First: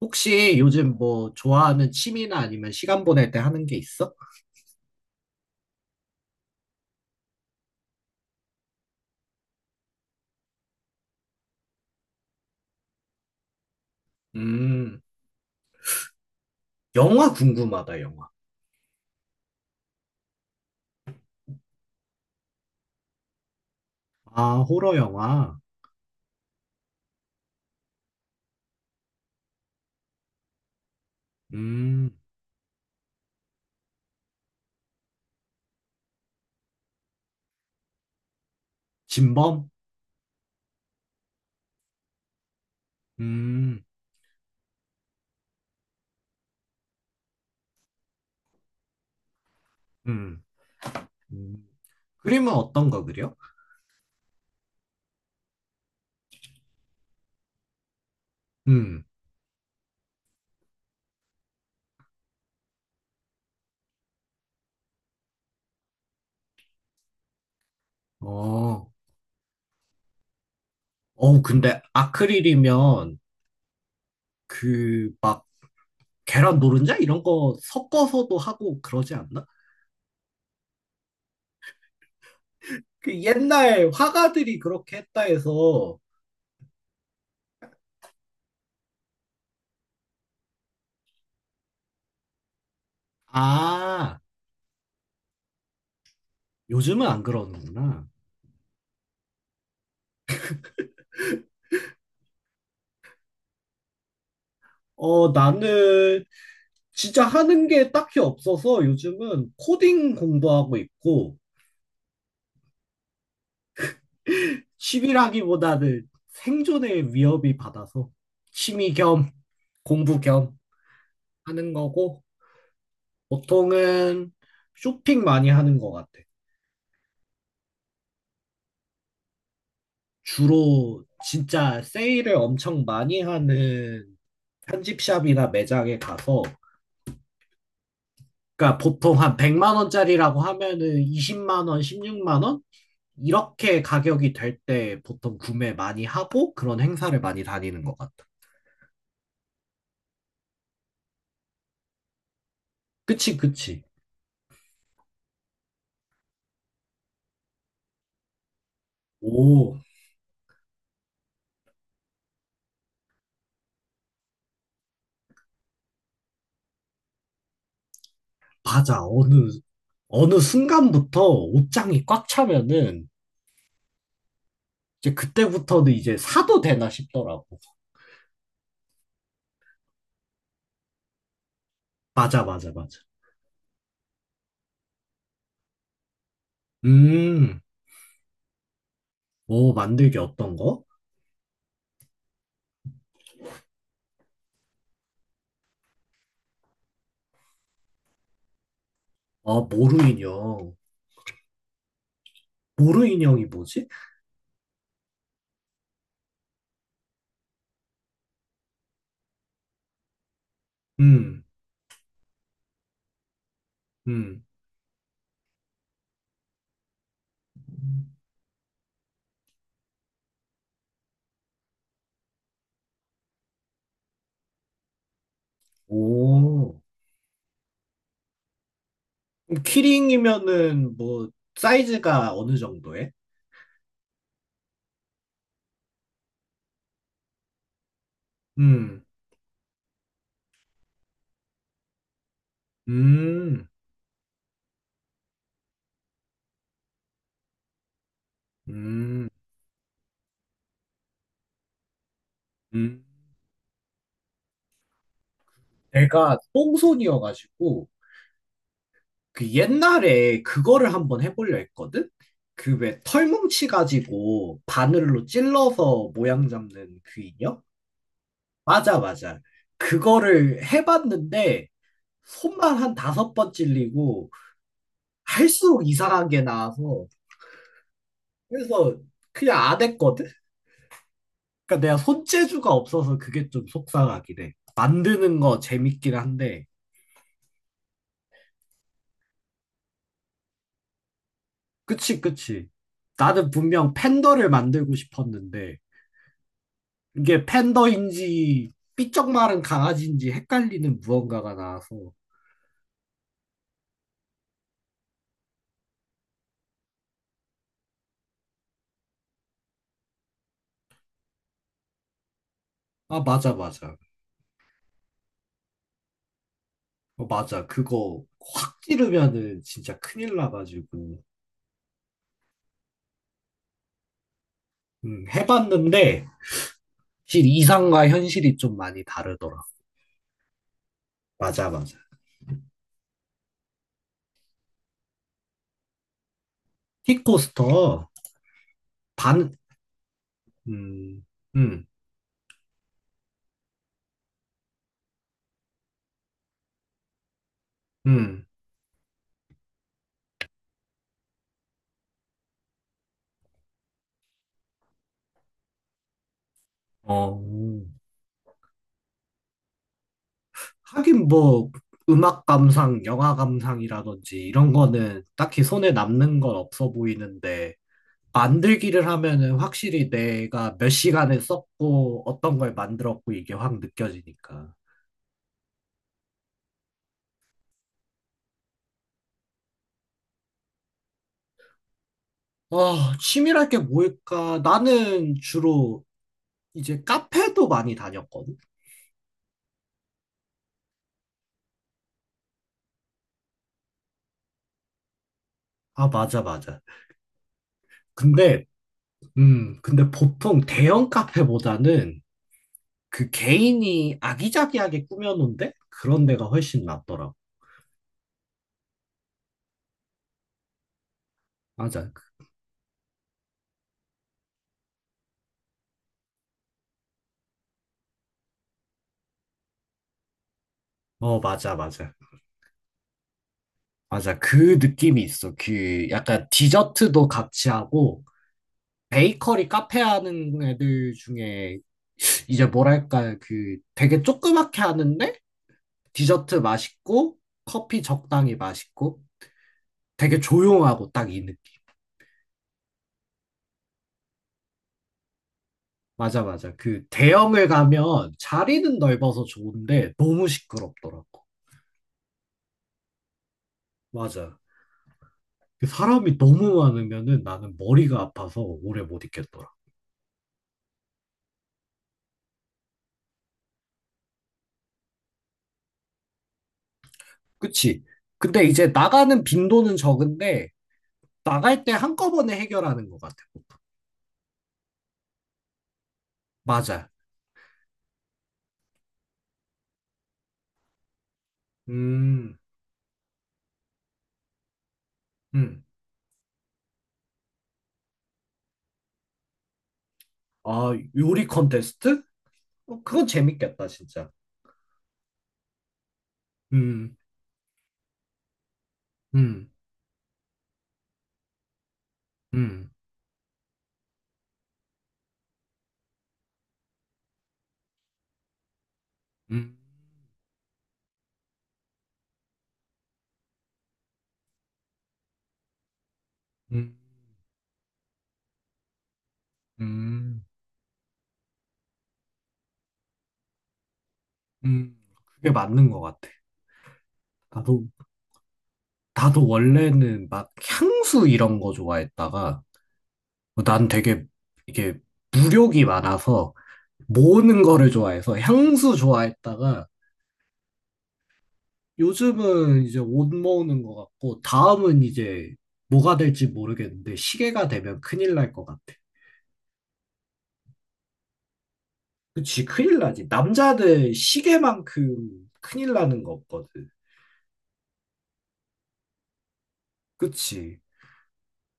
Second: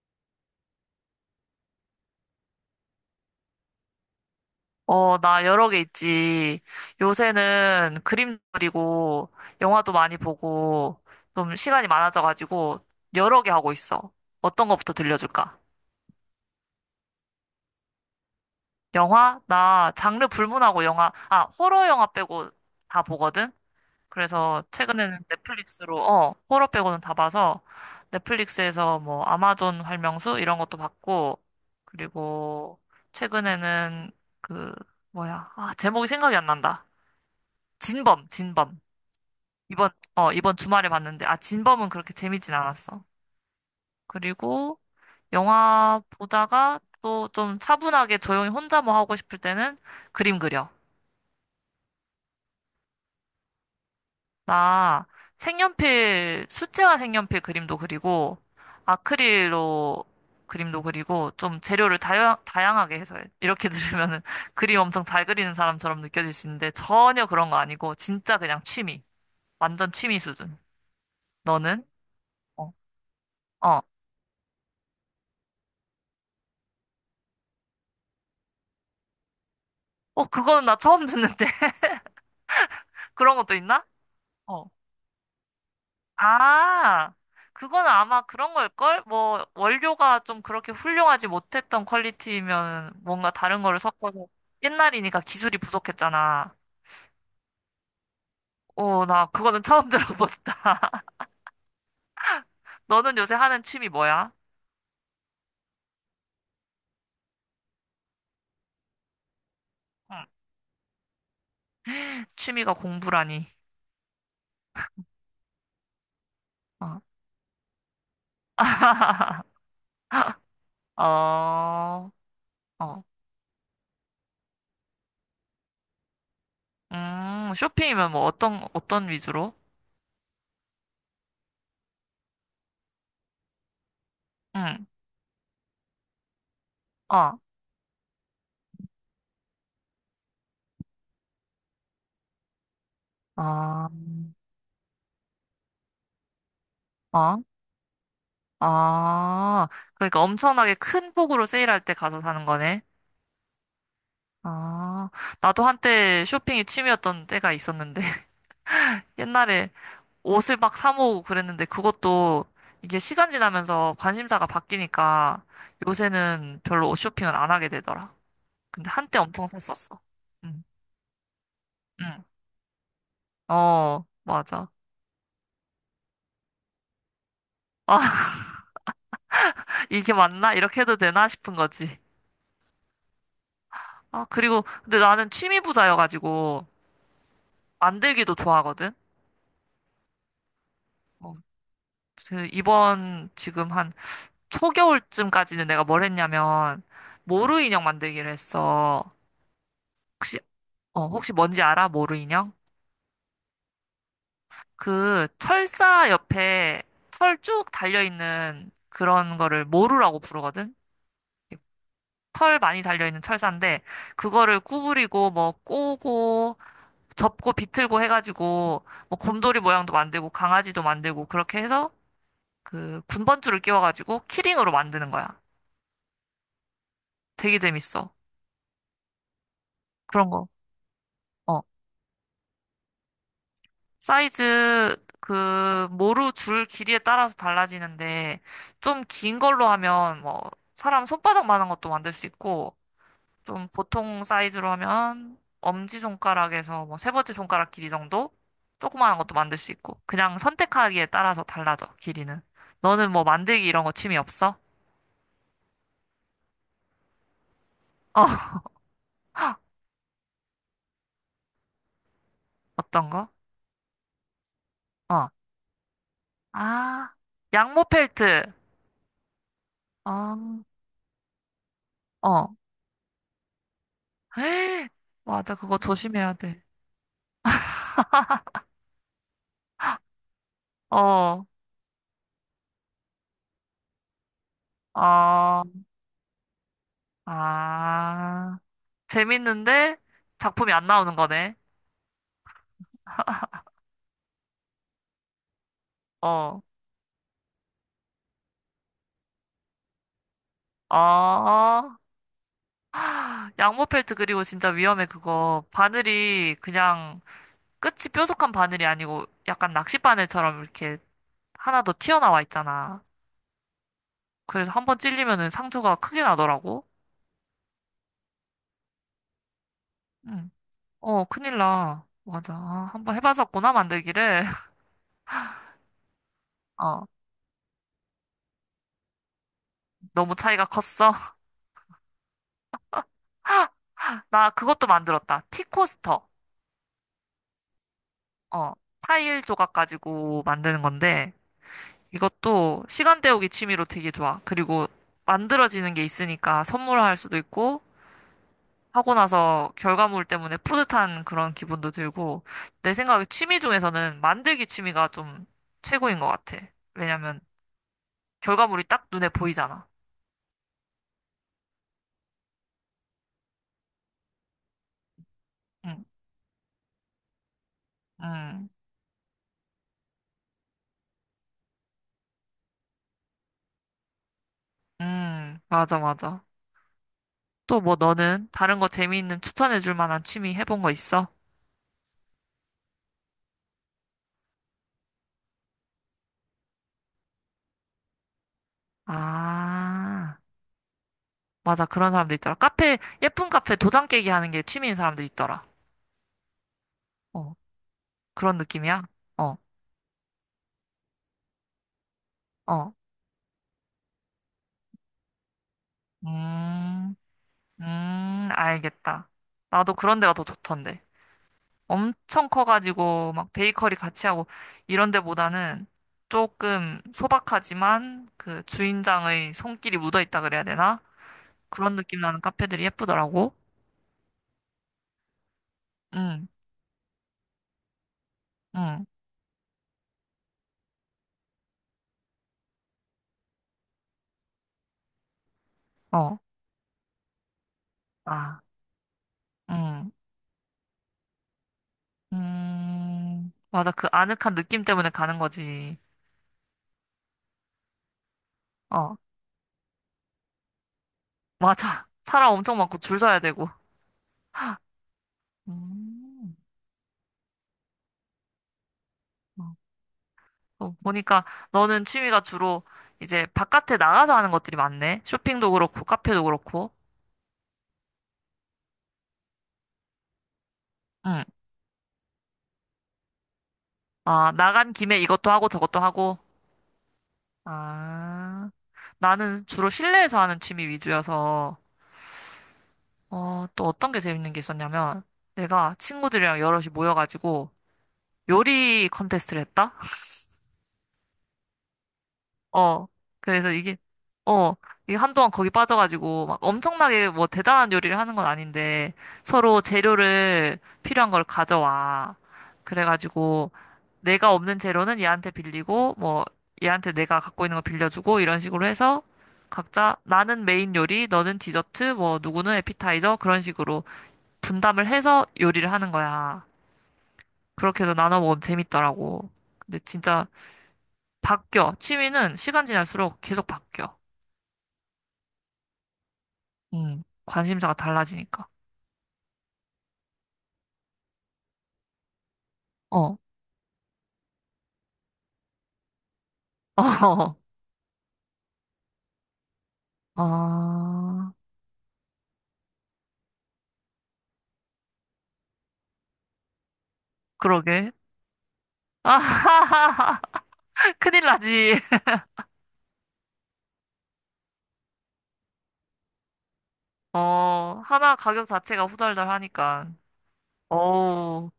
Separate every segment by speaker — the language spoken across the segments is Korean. Speaker 1: 혹시 요즘 뭐 좋아하는 취미나 아니면 시간 보낼 때 하는 게 있어?
Speaker 2: 어, 나 여러 개 있지. 요새는 그림 그리고 영화도 많이 보고 좀 시간이 많아져가지고 여러 개 하고 있어. 어떤 거부터
Speaker 1: 음,
Speaker 2: 들려줄까?
Speaker 1: 영화 궁금하다, 영화.
Speaker 2: 영화? 나 장르 불문하고 영화, 아, 호러 영화 빼고 다 보거든?
Speaker 1: 아,
Speaker 2: 그래서
Speaker 1: 호러
Speaker 2: 최근에는
Speaker 1: 영화.
Speaker 2: 넷플릭스로, 어, 호러 빼고는 다 봐서 넷플릭스에서 뭐 아마존 활명수 이런 것도 봤고,
Speaker 1: 음,
Speaker 2: 그리고 최근에는 그, 뭐야, 아, 제목이 생각이 안 난다. 진범, 진범.
Speaker 1: 진범?
Speaker 2: 이번, 어, 이번 주말에 봤는데, 아, 진범은 그렇게 재밌진 않았어.
Speaker 1: 음,
Speaker 2: 그리고 영화 보다가 또 좀 차분하게 조용히 혼자 뭐 하고 싶을 때는 그림
Speaker 1: 음,
Speaker 2: 그려.
Speaker 1: 음. 그림은 어떤 거 그려?
Speaker 2: 나 색연필, 수채화 색연필 그림도 그리고,
Speaker 1: 음,
Speaker 2: 아크릴로 그림도 그리고, 좀 재료를 다양하게 해서 해. 이렇게 들으면은 그림 엄청 잘 그리는 사람처럼 느껴질 수 있는데, 전혀 그런 거 아니고, 진짜 그냥
Speaker 1: 어,
Speaker 2: 취미. 완전 취미 수준.
Speaker 1: 어, 근데
Speaker 2: 너는? 어,
Speaker 1: 아크릴이면
Speaker 2: 어,
Speaker 1: 그 막 계란 노른자 이런 거 섞어서도 하고 그러지 않나?
Speaker 2: 어, 그거는 나 처음 듣는데.
Speaker 1: 그
Speaker 2: 그런 것도 있나?
Speaker 1: 옛날 화가들이
Speaker 2: 어.
Speaker 1: 그렇게 했다 해서,
Speaker 2: 아, 그거는 아마 그런 걸걸? 뭐, 원료가 좀 그렇게 훌륭하지 못했던 퀄리티면 뭔가 다른 거를
Speaker 1: 아,
Speaker 2: 섞어서 옛날이니까 기술이 부족했잖아.
Speaker 1: 요즘은 안 그러는구나.
Speaker 2: 오, 나 그거는 처음 들어본다. 너는 요새 하는 취미 뭐야?
Speaker 1: 어, 나는 진짜 하는 게 딱히 없어서 요즘은 코딩
Speaker 2: 응.
Speaker 1: 공부하고 있고
Speaker 2: 취미가 공부라니.
Speaker 1: 취미라기보다는
Speaker 2: 어,
Speaker 1: 생존의 위협이 받아서 취미 겸 공부 겸 하는
Speaker 2: 어,
Speaker 1: 거고
Speaker 2: 어.
Speaker 1: 보통은 쇼핑 많이 하는 것 같아.
Speaker 2: 쇼핑이면 뭐 어떤 위주로?
Speaker 1: 주로 진짜 세일을 엄청 많이 하는
Speaker 2: 응,
Speaker 1: 편집샵이나 매장에 가서
Speaker 2: 어,
Speaker 1: 그러니까 보통 한 100만 원짜리라고 하면은 20만 원, 16만 원 이렇게
Speaker 2: 어,
Speaker 1: 가격이 될 때 보통 구매 많이 하고 그런 행사를
Speaker 2: 어.
Speaker 1: 많이 다니는 것 같아.
Speaker 2: 아, 그러니까 엄청나게 큰 폭으로 세일할 때 가서 사는 거네.
Speaker 1: 그치, 그치.
Speaker 2: 아, 나도 한때 쇼핑이 취미였던 때가 있었는데, 옛날에
Speaker 1: 오,
Speaker 2: 옷을 막 사 모으고 그랬는데, 그것도 이게 시간 지나면서 관심사가 바뀌니까 요새는 별로 옷 쇼핑은 안 하게 되더라. 근데
Speaker 1: 맞아.
Speaker 2: 한때 엄청
Speaker 1: 어느,
Speaker 2: 샀었어.
Speaker 1: 어느
Speaker 2: 응,
Speaker 1: 순간부터 옷장이
Speaker 2: 응.
Speaker 1: 꽉 차면은
Speaker 2: 어, 맞아.
Speaker 1: 이제 그때부터는 이제 사도 되나 싶더라고.
Speaker 2: 아, 이게 맞나? 이렇게 해도 되나 싶은 거지.
Speaker 1: 맞아, 맞아, 맞아.
Speaker 2: 아, 그리고, 근데 나는 취미 부자여가지고,
Speaker 1: 음,
Speaker 2: 만들기도 좋아하거든?
Speaker 1: 오, 만들기 어떤 거?
Speaker 2: 어, 그 이번 지금 한 초겨울쯤까지는 내가 뭘 했냐면 모루 인형 만들기를 했어.
Speaker 1: 아, 모루
Speaker 2: 혹시
Speaker 1: 인형.
Speaker 2: 어 혹시 뭔지 알아? 모루 인형?
Speaker 1: 모루 인형이 뭐지?
Speaker 2: 그 철사 옆에 털 쭉 달려 있는 그런 거를 모루라고 부르거든.
Speaker 1: 음,
Speaker 2: 털 많이 달려 있는 철사인데
Speaker 1: 음.
Speaker 2: 그거를 구부리고 뭐 꼬고 접고 비틀고 해가지고 뭐 곰돌이 모양도 만들고 강아지도 만들고 그렇게 해서 그 군번줄을 끼워가지고 키링으로 만드는 거야.
Speaker 1: 오,
Speaker 2: 되게 재밌어.
Speaker 1: 그럼
Speaker 2: 그런 거.
Speaker 1: 키링이면은 뭐
Speaker 2: 어,
Speaker 1: 사이즈가 어느 정도에?
Speaker 2: 사이즈 그 모루 줄 길이에 따라서 달라지는데 좀
Speaker 1: 음,
Speaker 2: 긴 걸로 하면 뭐 사람 손바닥만한 것도 만들 수 있고 좀
Speaker 1: 음,
Speaker 2: 보통 사이즈로 하면 엄지손가락에서 뭐 3번째 손가락 길이 정도 조그마한
Speaker 1: 음.
Speaker 2: 것도 만들 수 있고 그냥 선택하기에 따라서 달라져 길이는.
Speaker 1: 음.
Speaker 2: 너는 뭐 만들기 이런 거 취미 없어?
Speaker 1: 내가 똥손이어가지고
Speaker 2: 어
Speaker 1: 그 옛날에 그거를 한번 해보려 했거든? 그 왜
Speaker 2: 어떤 거?
Speaker 1: 털뭉치 가지고 바늘로
Speaker 2: 어.
Speaker 1: 찔러서 모양 잡는
Speaker 2: 아
Speaker 1: 그 인형?
Speaker 2: 양모 펠트.
Speaker 1: 맞아, 맞아.
Speaker 2: 어,
Speaker 1: 그거를 해봤는데
Speaker 2: 어.
Speaker 1: 손만 한 다섯 번 찔리고
Speaker 2: 에이, 맞아 그거
Speaker 1: 할수록
Speaker 2: 조심해야
Speaker 1: 이상하게
Speaker 2: 돼.
Speaker 1: 나와서 그래서 그냥 안 했거든?
Speaker 2: 어.
Speaker 1: 그러니까 내가 손재주가 없어서 그게 좀 속상하긴 해. 만드는 거
Speaker 2: 아,
Speaker 1: 재밌긴 한데
Speaker 2: 아, 재밌는데 작품이 안 나오는 거네.
Speaker 1: 그치, 그치. 나는 분명 팬더를 만들고 싶었는데,
Speaker 2: 어,
Speaker 1: 이게 팬더인지 삐쩍 마른 강아지인지
Speaker 2: 어,
Speaker 1: 헷갈리는 무언가가
Speaker 2: 어.
Speaker 1: 나와서,
Speaker 2: 양모펠트 그리고 진짜 위험해 그거. 바늘이 그냥 끝이 뾰족한 바늘이 아니고 약간 낚싯바늘처럼 이렇게 하나 더 튀어나와 있잖아.
Speaker 1: 아, 맞아, 맞아.
Speaker 2: 그래서 한 번 찔리면은 상처가 크게 나더라고.
Speaker 1: 어, 맞아. 그거 확 찌르면은 진짜 큰일
Speaker 2: 응.
Speaker 1: 나가지고,
Speaker 2: 어, 큰일 나. 맞아. 아, 한번 해봤었구나 만들기를.
Speaker 1: 해봤는데,
Speaker 2: 어,
Speaker 1: 실 이상과 현실이 좀 많이 다르더라.
Speaker 2: 너무 차이가 컸어.
Speaker 1: 맞아, 맞아.
Speaker 2: 나 그것도 만들었다. 티코스터.
Speaker 1: 킥코스터,
Speaker 2: 어, 타일
Speaker 1: 반,
Speaker 2: 조각 가지고 만드는
Speaker 1: 음,
Speaker 2: 건데.
Speaker 1: 음,
Speaker 2: 이것도 시간 때우기 취미로 되게 좋아. 그리고 만들어지는 게 있으니까 선물할 수도 있고,
Speaker 1: 음,
Speaker 2: 하고 나서 결과물 때문에 뿌듯한 그런 기분도 들고, 내 생각에 취미 중에서는 만들기 취미가 좀 최고인 것 같아.
Speaker 1: 어.
Speaker 2: 왜냐면 결과물이 딱 눈에 보이잖아.
Speaker 1: 하긴 뭐 음악 감상, 영화 감상이라든지 이런 거는 딱히 손에
Speaker 2: 응,
Speaker 1: 남는 건 없어 보이는데
Speaker 2: 응,
Speaker 1: 만들기를 하면은 확실히 내가 몇 시간을 썼고 어떤 걸 만들었고 이게 확 느껴지니까.
Speaker 2: 응, 맞아, 맞아. 또 뭐 너는 다른 거 재미있는 추천해줄 만한 취미 해본 거 있어?
Speaker 1: 아, 취미랄 게 뭘까? 나는 주로 이제 카페도 많이 다녔거든.
Speaker 2: 아, 맞아. 그런 사람들 있더라. 카페, 예쁜 카페 도장 깨기 하는 게 취미인 사람들 있더라.
Speaker 1: 아, 맞아, 맞아.
Speaker 2: 어. 그런
Speaker 1: 근데,
Speaker 2: 느낌이야? 어,
Speaker 1: 근데 보통 대형 카페보다는
Speaker 2: 어.
Speaker 1: 그 개인이 아기자기하게 꾸며놓은 데? 그런 데가 훨씬
Speaker 2: 음,
Speaker 1: 낫더라고.
Speaker 2: 알겠다. 나도 그런 데가 더 좋던데.
Speaker 1: 맞아.
Speaker 2: 엄청 커가지고, 막 베이커리 같이 하고, 이런 데보다는 조금 소박하지만, 그 주인장의 손길이 묻어있다 그래야 되나?
Speaker 1: 어, 맞아,
Speaker 2: 그런
Speaker 1: 맞아.
Speaker 2: 느낌 나는 카페들이 예쁘더라고.
Speaker 1: 맞아. 그 느낌이 있어. 그 약간
Speaker 2: 응,
Speaker 1: 디저트도 같이 하고,
Speaker 2: 응,
Speaker 1: 베이커리 카페 하는 애들 중에 이제 뭐랄까, 그 되게 조그맣게 하는데,
Speaker 2: 어,
Speaker 1: 디저트 맛있고, 커피 적당히
Speaker 2: 아,
Speaker 1: 맛있고,
Speaker 2: 응,
Speaker 1: 되게 조용하고 딱 이 느낌.
Speaker 2: 맞아. 그 아늑한 느낌 때문에 가는 거지.
Speaker 1: 맞아, 맞아. 그 대형을 가면 자리는
Speaker 2: 어,
Speaker 1: 넓어서 좋은데, 너무 시끄럽더라고.
Speaker 2: 맞아. 사람 엄청 많고 줄 서야 되고.
Speaker 1: 맞아. 그 사람이
Speaker 2: 음.
Speaker 1: 너무 많으면은 나는 머리가 아파서 오래 못
Speaker 2: 어.
Speaker 1: 있겠더라.
Speaker 2: 어, 보니까 너는 취미가 주로 이제 바깥에 나가서 하는 것들이 많네. 쇼핑도 그렇고, 카페도 그렇고.
Speaker 1: 그치. 근데 이제 나가는 빈도는 적은데,
Speaker 2: 응.
Speaker 1: 나갈 때 한꺼번에 해결하는 것 같아.
Speaker 2: 아, 나간 김에 이것도 하고 저것도 하고.
Speaker 1: 맞아.
Speaker 2: 아, 나는 주로 실내에서 하는 취미 위주여서,
Speaker 1: 음,
Speaker 2: 어, 또 어떤 게 재밌는 게 있었냐면,
Speaker 1: 음.
Speaker 2: 내가 친구들이랑 여럿이 모여가지고 요리 컨테스트를 했다?
Speaker 1: 아, 요리 컨테스트? 어,
Speaker 2: 어.
Speaker 1: 그건
Speaker 2: 그래서
Speaker 1: 재밌겠다,
Speaker 2: 이게,
Speaker 1: 진짜.
Speaker 2: 어, 이게 한동안 거기 빠져가지고, 막
Speaker 1: 음,
Speaker 2: 엄청나게 뭐 대단한 요리를 하는 건 아닌데,
Speaker 1: 음,
Speaker 2: 서로 재료를 필요한 걸 가져와.
Speaker 1: 음,
Speaker 2: 그래가지고, 내가 없는 재료는 얘한테 빌리고, 뭐, 얘한테 내가 갖고 있는 거 빌려주고, 이런 식으로 해서,
Speaker 1: 음,
Speaker 2: 각자, 나는 메인 요리, 너는 디저트, 뭐, 누구는 에피타이저, 그런 식으로 분담을 해서 요리를 하는 거야.
Speaker 1: 음,
Speaker 2: 그렇게 해서 나눠 먹으면 재밌더라고. 근데
Speaker 1: 음,
Speaker 2: 진짜 바뀌어. 취미는 시간 지날수록 계속 바뀌어.
Speaker 1: 음. 그게 맞는 것 같아. 나도,
Speaker 2: 관심사가 달라지니까.
Speaker 1: 나도 원래는 막 향수 이런 거 좋아했다가,
Speaker 2: 어,
Speaker 1: 어, 난 되게 이게 무력이 많아서 모으는 거를 좋아해서 향수 좋아했다가,
Speaker 2: 어, 아,
Speaker 1: 요즘은 이제 옷 모으는 것 같고, 다음은 이제 뭐가 될지 모르겠는데, 시계가 되면
Speaker 2: 그러게.
Speaker 1: 큰일 날 것 같아.
Speaker 2: 아 큰일 나지.
Speaker 1: 그치, 큰일 나지. 남자들 시계만큼 큰일 나는 거 없거든.
Speaker 2: 어, 하나 가격 자체가 후덜덜하니까.
Speaker 1: 그치.
Speaker 2: 어우,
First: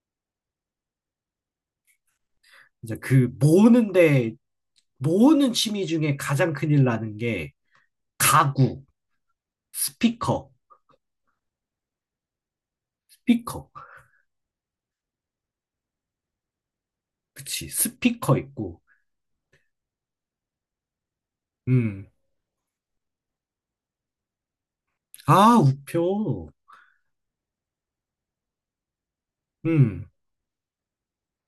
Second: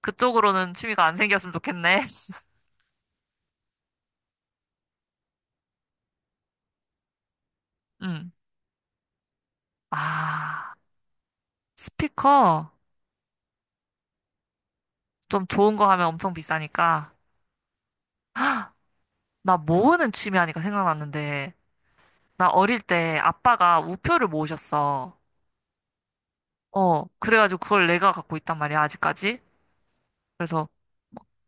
Speaker 2: 그쪽으로는 취미가 안 생겼으면 좋겠네.
Speaker 1: 이제 그 모으는데, 모으는 취미 중에 가장 큰일 나는 게
Speaker 2: 음,
Speaker 1: 가구, 스피커,
Speaker 2: 아, 스피커
Speaker 1: 스피커.
Speaker 2: 좀 좋은 거 하면 엄청 비싸니까.
Speaker 1: 그치, 스피커 있고,
Speaker 2: 나 모으는 취미 하니까 생각났는데,
Speaker 1: 음.
Speaker 2: 나 어릴 때 아빠가 우표를 모으셨어.
Speaker 1: 아, 우표.
Speaker 2: 어, 그래가지고 그걸 내가 갖고 있단 말이야, 아직까지.
Speaker 1: 음,
Speaker 2: 그래서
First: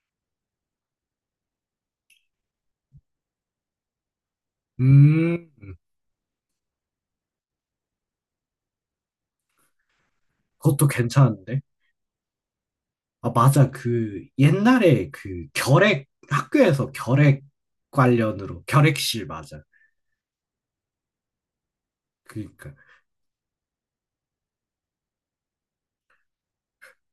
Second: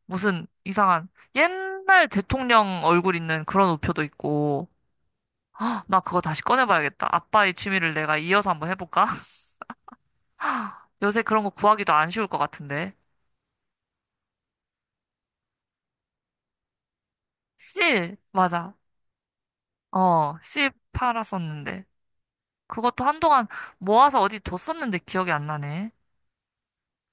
Speaker 2: 무슨 이상한 옛날 대통령 얼굴 있는 그런 우표도 있고
Speaker 1: 음,
Speaker 2: 나 그거 다시 꺼내봐야겠다. 아빠의 취미를 내가 이어서 한번 해볼까?
Speaker 1: 그것도
Speaker 2: 요새 그런 거
Speaker 1: 괜찮은데.
Speaker 2: 구하기도 안 쉬울 것 같은데.
Speaker 1: 아, 맞아. 그 옛날에 그 결핵 학교에서 결핵
Speaker 2: 실,
Speaker 1: 관련으로
Speaker 2: 맞아.
Speaker 1: 결핵실 맞아.
Speaker 2: 어, 실 팔았었는데.
Speaker 1: 그러니까
Speaker 2: 그것도 한동안 모아서 어디 뒀었는데 기억이 안 나네.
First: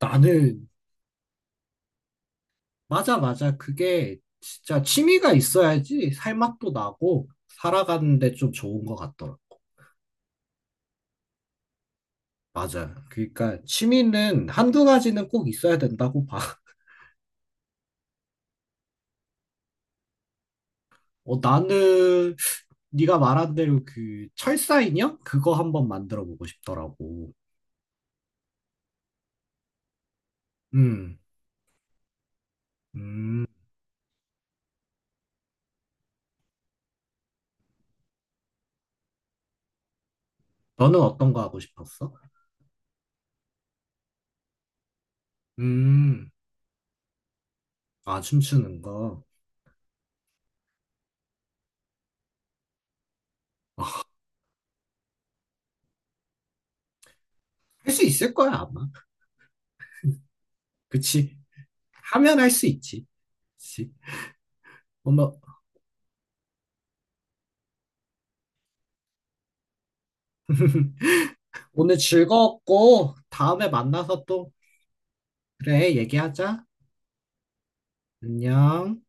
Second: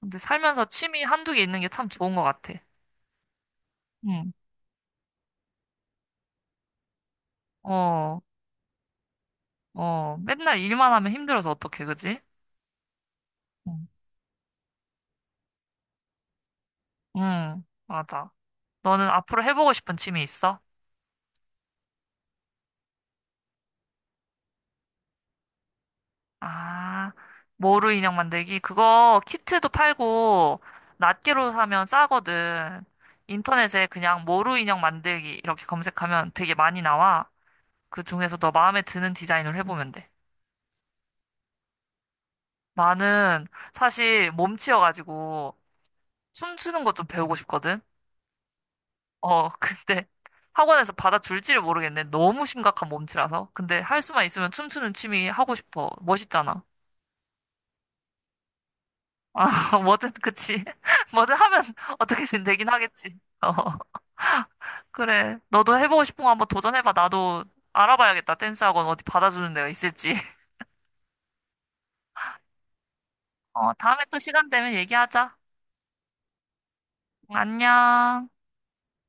Speaker 2: 근데 살면서 취미 한두 개 있는 게 참 좋은 것 같아.
Speaker 1: 맞아, 맞아. 그게
Speaker 2: 응,
Speaker 1: 진짜 취미가 있어야지 살맛도 나고
Speaker 2: 어,
Speaker 1: 살아가는데 좀 좋은 것 같더라고.
Speaker 2: 어. 맨날 일만 하면 힘들어서 어떡해, 그지?
Speaker 1: 맞아. 그러니까
Speaker 2: 응,
Speaker 1: 취미는 한두 가지는 꼭 있어야 된다고 봐.
Speaker 2: 응, 맞아. 너는 앞으로 해보고 싶은 취미 있어?
Speaker 1: 어, 나는 네가 말한 대로 그 철사 인형 그거 한번 만들어 보고
Speaker 2: 아,
Speaker 1: 싶더라고.
Speaker 2: 모루 인형 만들기. 그거 키트도 팔고,
Speaker 1: 음.
Speaker 2: 낱개로 사면 싸거든.
Speaker 1: 음.
Speaker 2: 인터넷에 그냥 모루 인형 만들기 이렇게 검색하면 되게 많이 나와. 그 중에서 너 마음에 드는 디자인을 해보면 돼.
Speaker 1: 너는 어떤 거 하고 싶었어?
Speaker 2: 나는 사실 몸치여가지고
Speaker 1: 음.
Speaker 2: 춤추는 것 좀 배우고 싶거든.
Speaker 1: 아, 춤추는 거.
Speaker 2: 어, 근데 학원에서 받아줄지를 모르겠네. 너무 심각한 몸치라서. 근데 할 수만 있으면 춤추는 취미 하고 싶어. 멋있잖아.
Speaker 1: 할 수 있을 거야, 아마.
Speaker 2: 아, 뭐든, 그치. 뭐든
Speaker 1: 그치.
Speaker 2: 하면
Speaker 1: 하면
Speaker 2: 어떻게든
Speaker 1: 할 수
Speaker 2: 되긴
Speaker 1: 있지.
Speaker 2: 하겠지. 어,
Speaker 1: 그치. 어머,
Speaker 2: 그래. 너도 해보고 싶은 거 한번 도전해봐. 나도 알아봐야겠다. 댄스 학원 어디 받아주는 데가 있을지.
Speaker 1: 오늘 즐거웠고, 다음에
Speaker 2: 어, 다음에 또
Speaker 1: 만나서
Speaker 2: 시간
Speaker 1: 또,
Speaker 2: 되면 얘기하자.
Speaker 1: 그래, 얘기하자.
Speaker 2: 안녕.
Speaker 1: 안녕.